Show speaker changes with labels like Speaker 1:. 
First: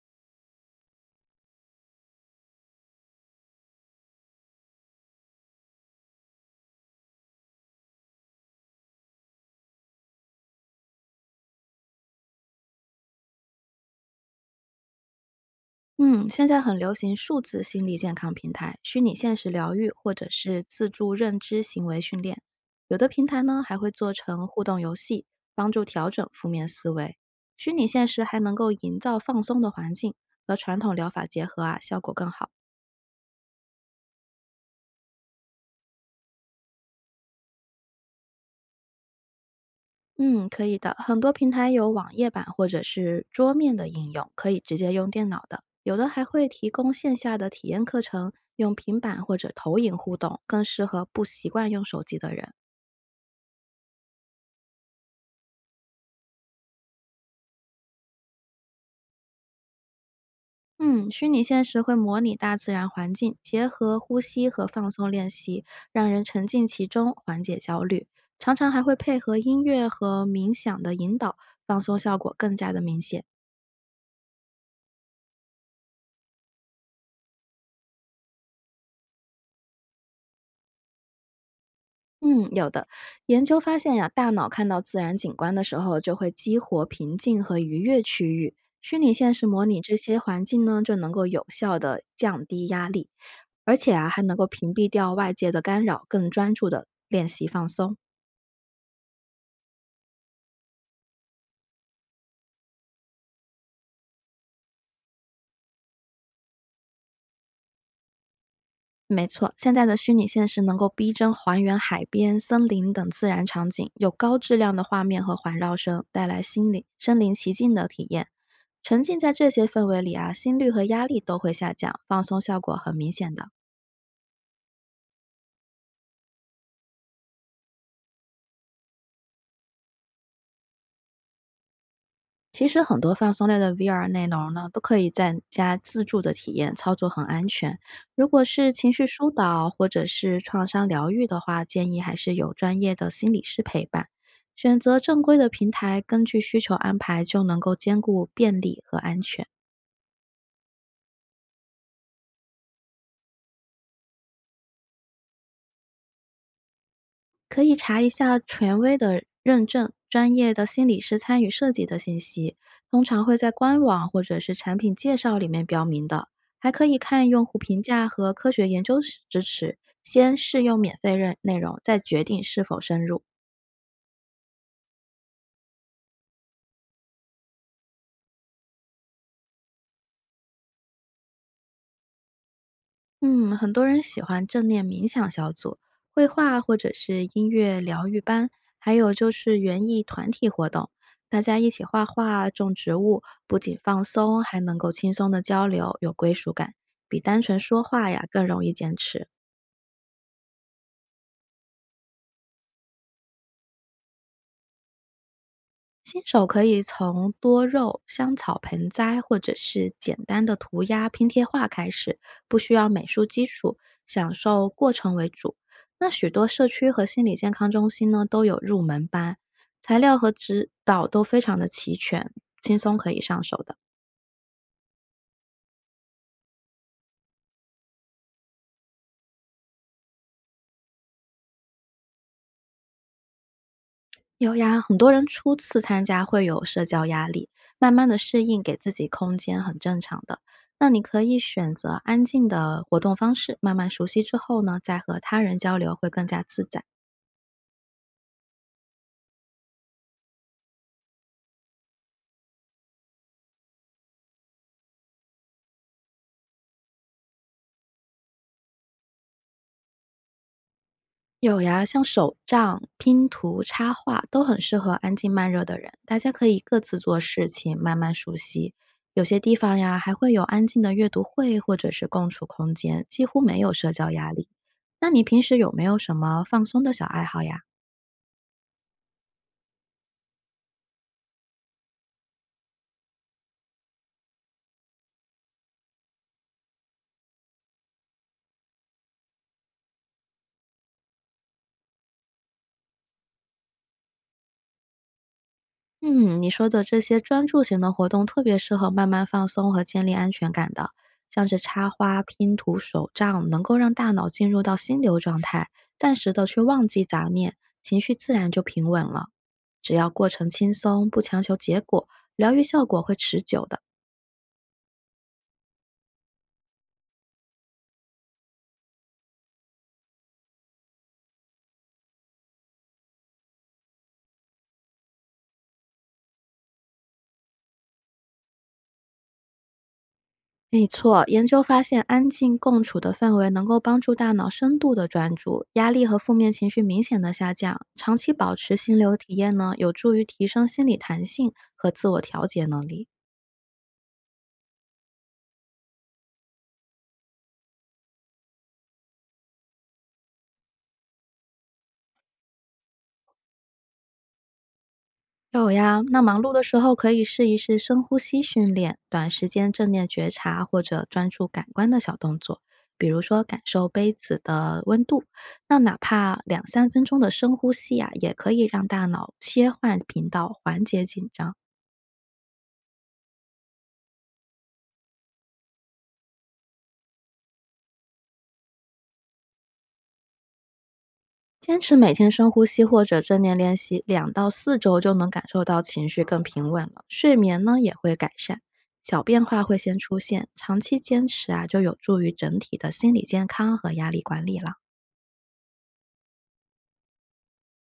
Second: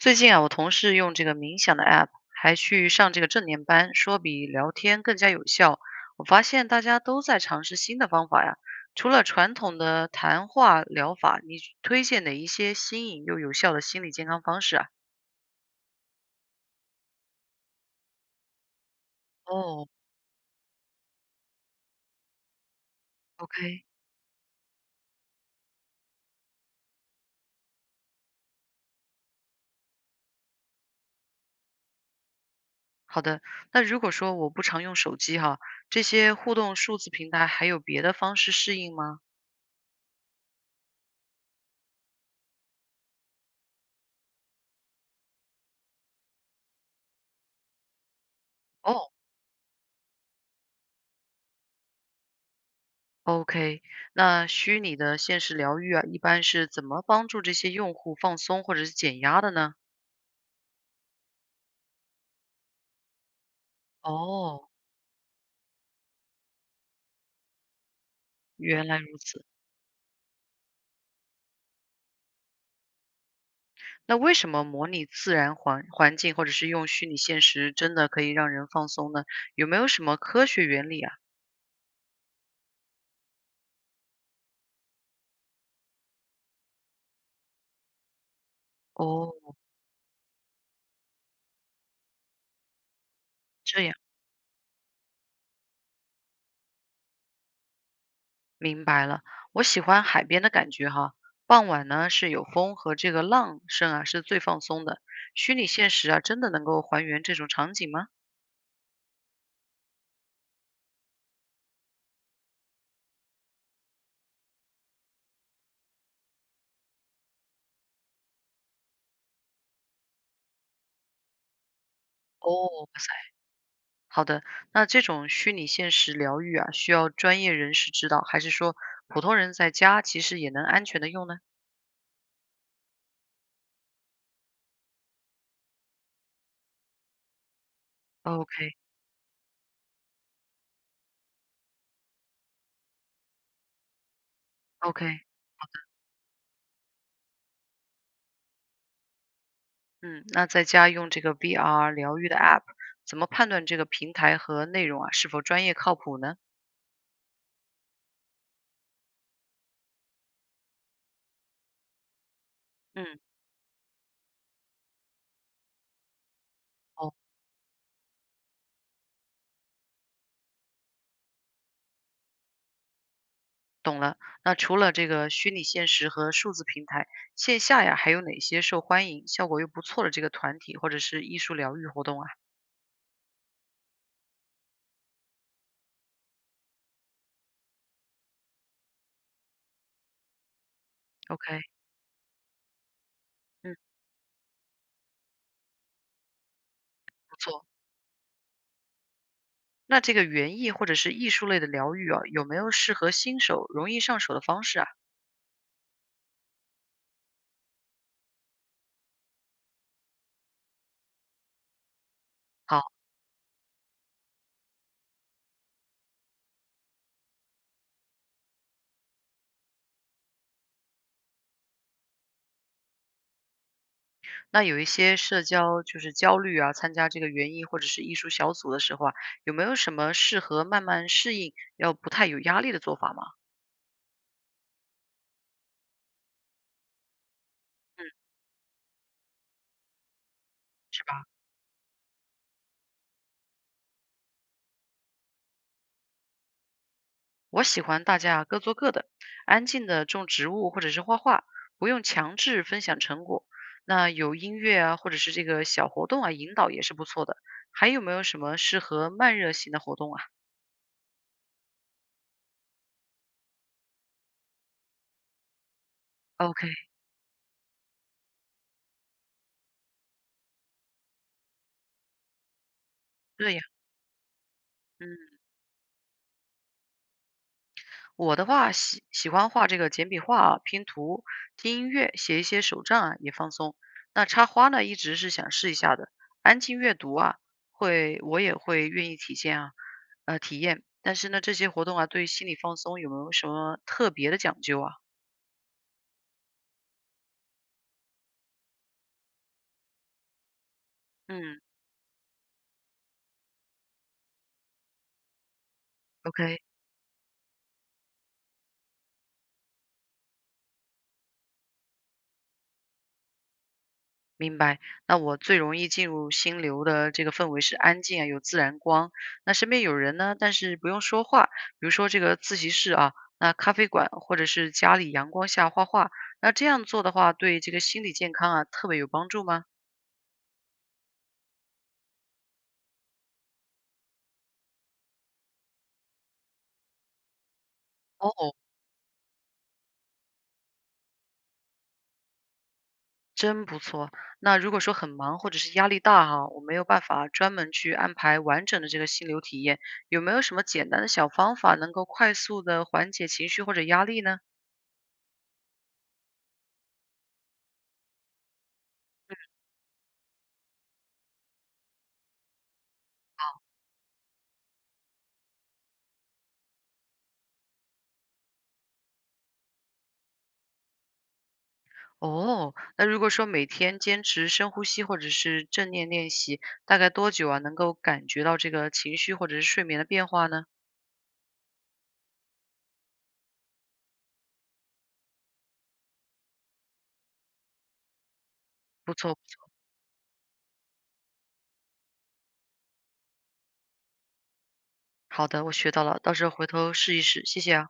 Speaker 1: 最近啊，我同事用这个冥想的 app，还去上这个正念班，说比聊天更加有效。我发现大家都在尝试新的方法呀。除了传统的谈话疗法，你推荐哪一些新颖又有效的心理健康方式啊？
Speaker 2: 嗯，现在很流行数字心理健康平台、虚拟现实疗
Speaker 1: 哦
Speaker 2: 愈，或者是自助认知行为训练。有的平台呢还
Speaker 1: ，OK，
Speaker 2: 会做成互动游戏，帮助调整负面思维。虚拟现实还能够营造放松的环境，和传统疗法结合啊，效果更好。
Speaker 1: 好的。那如果说我不常用手机哈，这些互动数字平台还有别的方式适应吗？
Speaker 2: 嗯，可以的。很多平台有网页版或者是桌面的应用，可以直接用电脑的。有的还会提供线下的体验课程，用平
Speaker 1: 哦
Speaker 2: 板或者投影互动，更适合不习惯用手机的人。
Speaker 1: ，OK，那虚拟的现实疗愈啊，一般是怎么帮助这些用户放松或者是减压的呢？
Speaker 2: 嗯，虚拟现实会模拟大自然环境，结合呼吸和
Speaker 1: 哦，
Speaker 2: 放松练习，让人沉浸其中，缓解焦虑。常常还
Speaker 1: 原
Speaker 2: 会
Speaker 1: 来
Speaker 2: 配
Speaker 1: 如
Speaker 2: 合
Speaker 1: 此。
Speaker 2: 音乐和冥想的引导，放松效果更加的明显。
Speaker 1: 那为什么模拟自然环环境或者是用虚拟现实真的可以让人放松呢？有没有什么科学原理啊？
Speaker 2: 嗯，有的研究发现呀，大脑看到自然景观的时候，就会激活平静和愉悦区域。虚拟现实
Speaker 1: 哦，
Speaker 2: 模拟这些环境呢，就能够有效的降低压力，而
Speaker 1: 这
Speaker 2: 且
Speaker 1: 样，
Speaker 2: 啊，还能够屏蔽掉外界的干扰，更专注的练习放松。
Speaker 1: 明白了。我喜欢海边的感觉哈，傍晚呢是有风和这个浪声啊，是最放松的。虚拟现实啊，真的能够还原这种场景吗？
Speaker 2: 没错，现在的虚拟现实能够逼真还原海边、森林等自然场景，有高质量的画面和环绕声，带来心灵身临其境的体验。沉浸在这些氛围里啊，心率和压力都会下降，放松效
Speaker 1: 哦，
Speaker 2: 果很
Speaker 1: 哇
Speaker 2: 明
Speaker 1: 塞，
Speaker 2: 显的。
Speaker 1: 好的。那这种虚拟现实疗愈啊，需要专业人士指导，还是说普通人在家其实也能安全的用呢
Speaker 2: 其实很多放松类的 VR 内容呢，都可以在家自助的体验，操作很安全。如果是
Speaker 1: ？OK，OK。
Speaker 2: 情绪疏导或者是创伤疗愈的话，建议还是有专业的心理师陪伴。选择正规的平台，根据需求安排，就能够兼顾便利和安全。
Speaker 1: 嗯，那在家用这个 VR 疗愈的 App，怎么判断这个平台和内容啊是否专业靠谱呢？
Speaker 2: 可以查一下权威的认证、专业的心理师参与设计的信息，通
Speaker 1: 嗯，
Speaker 2: 常会在官网或者是产品介绍里面标明的。还可以
Speaker 1: 哦，
Speaker 2: 看用户评价和科学研究支持，先试用免费认内容，再决定是否深入。
Speaker 1: 懂了。那除了这个虚拟现实和数字平台，线下呀还有哪些受欢迎、效果又不错的这个团体或者是艺术疗愈活动啊
Speaker 2: 嗯，很多人喜欢正念冥想小组、绘画或者是音乐疗愈班，还有就是园艺团体活动，大家
Speaker 1: ？OK，
Speaker 2: 一起画画、种植物，不
Speaker 1: 嗯，
Speaker 2: 仅放松，还能够轻松的交流，有归属感，比
Speaker 1: 不
Speaker 2: 单纯
Speaker 1: 错。
Speaker 2: 说话呀更容易坚持。
Speaker 1: 那这个园艺或者是艺术类的疗愈啊，有没有适合新手容易上手的方式啊？
Speaker 2: 新手可以从多肉、香草盆栽或者是简单的涂鸦、拼贴画开始，不需要
Speaker 1: 好。
Speaker 2: 美术基础，享受过程为主。那许多社区和心理健康中心呢都有入门班，材料和指导都非常的齐全，轻松可以上手的。
Speaker 1: 那有一些社交就是焦虑啊，参加这个园艺或者是艺术小组的时候啊，有没有什么适合慢慢适应，要不太有压力的做法吗？
Speaker 2: 有呀，很多人初次参加会有社交压力，慢
Speaker 1: 嗯，
Speaker 2: 慢的适应，给自己空间很正常的。那你
Speaker 1: 是
Speaker 2: 可
Speaker 1: 吧？
Speaker 2: 以选择安静的活动方式，慢慢熟悉之后呢，再和他人交流会更加自在。
Speaker 1: 我喜欢大家各做各的，安静的种植物或者是画画，不用强制分享成果。那有音乐啊，或者是这个小活动啊，引导也是不错的。还有没有什么适合慢热型的活动啊
Speaker 2: 有呀，像手账、拼图、插画都很适合安静慢热的人，大家可以
Speaker 1: ，OK，
Speaker 2: 各自做事情，慢慢熟悉。有些地方呀，还会有安静的阅读会或者是共处空间，几乎
Speaker 1: 对
Speaker 2: 没
Speaker 1: 呀，
Speaker 2: 有社交压力。那你
Speaker 1: 嗯。
Speaker 2: 平时有没有什么放松的小爱好呀？
Speaker 1: 我的话，喜欢画这个简笔画啊，拼图、听音乐、写一些手账啊，也放松。那插花呢，一直是想试一下的。安静阅读啊，会我也会愿意体现啊，体验。但是呢，这些活动啊，对心理放松有没有什么特别的讲究啊？
Speaker 2: 嗯，你说的这些专注型的活动特别适合慢慢放松和建立安全感的，像是
Speaker 1: 嗯
Speaker 2: 插花、拼图、手账，能够让大脑进入到心流状态，暂时的
Speaker 1: OK，
Speaker 2: 去忘记杂念，情绪自然就平稳了。只要过程轻松，不强求结果，疗愈效果会持久的。
Speaker 1: 明白，那我最容易进入心流的这个氛围是安静啊，有自然光。那身边有人呢，但是不用说话，比如说这个自习室啊，那咖啡馆或者是家里阳光下画画，那这样做的话，对这个心理健康啊特别有帮助吗？
Speaker 2: 没错，研究发现，安静共处的氛围能够帮助大脑深度的专注，压力和负面情绪明显的下降。长
Speaker 1: 哦，
Speaker 2: 期保持心流体验呢，有助于提升心理弹性和自我调节能力。
Speaker 1: 真不错。那如果说很忙或者是压力大哈，我没有办法专门去安排完整的这个心流体验，有没有什么简单的小方法能够快速的缓解情绪或者压力呢？
Speaker 2: 有呀，那忙碌的时候可以试一试深呼吸训练、短时间正念觉察或者专注感官的小动作，比如说感受杯子的温度。那哪怕2 3 分钟的深呼吸啊，也可以让大脑切换频道，缓解紧张。
Speaker 1: 哦，那如果说每天坚持深呼吸或者是正念练习，大概多久啊，能够感觉到这个情绪或者是睡眠的变化呢？
Speaker 2: 坚持每天深呼吸或者正念练习，2 到 4 周就能感受到情绪更平稳了，睡眠呢也会改善，
Speaker 1: 不
Speaker 2: 小
Speaker 1: 错不
Speaker 2: 变化
Speaker 1: 错，
Speaker 2: 会先出现，长期坚持啊就有助于整体的心理健康和压力管理了。嗯
Speaker 1: 好的，我学到了，到时候回头试一试，谢谢啊。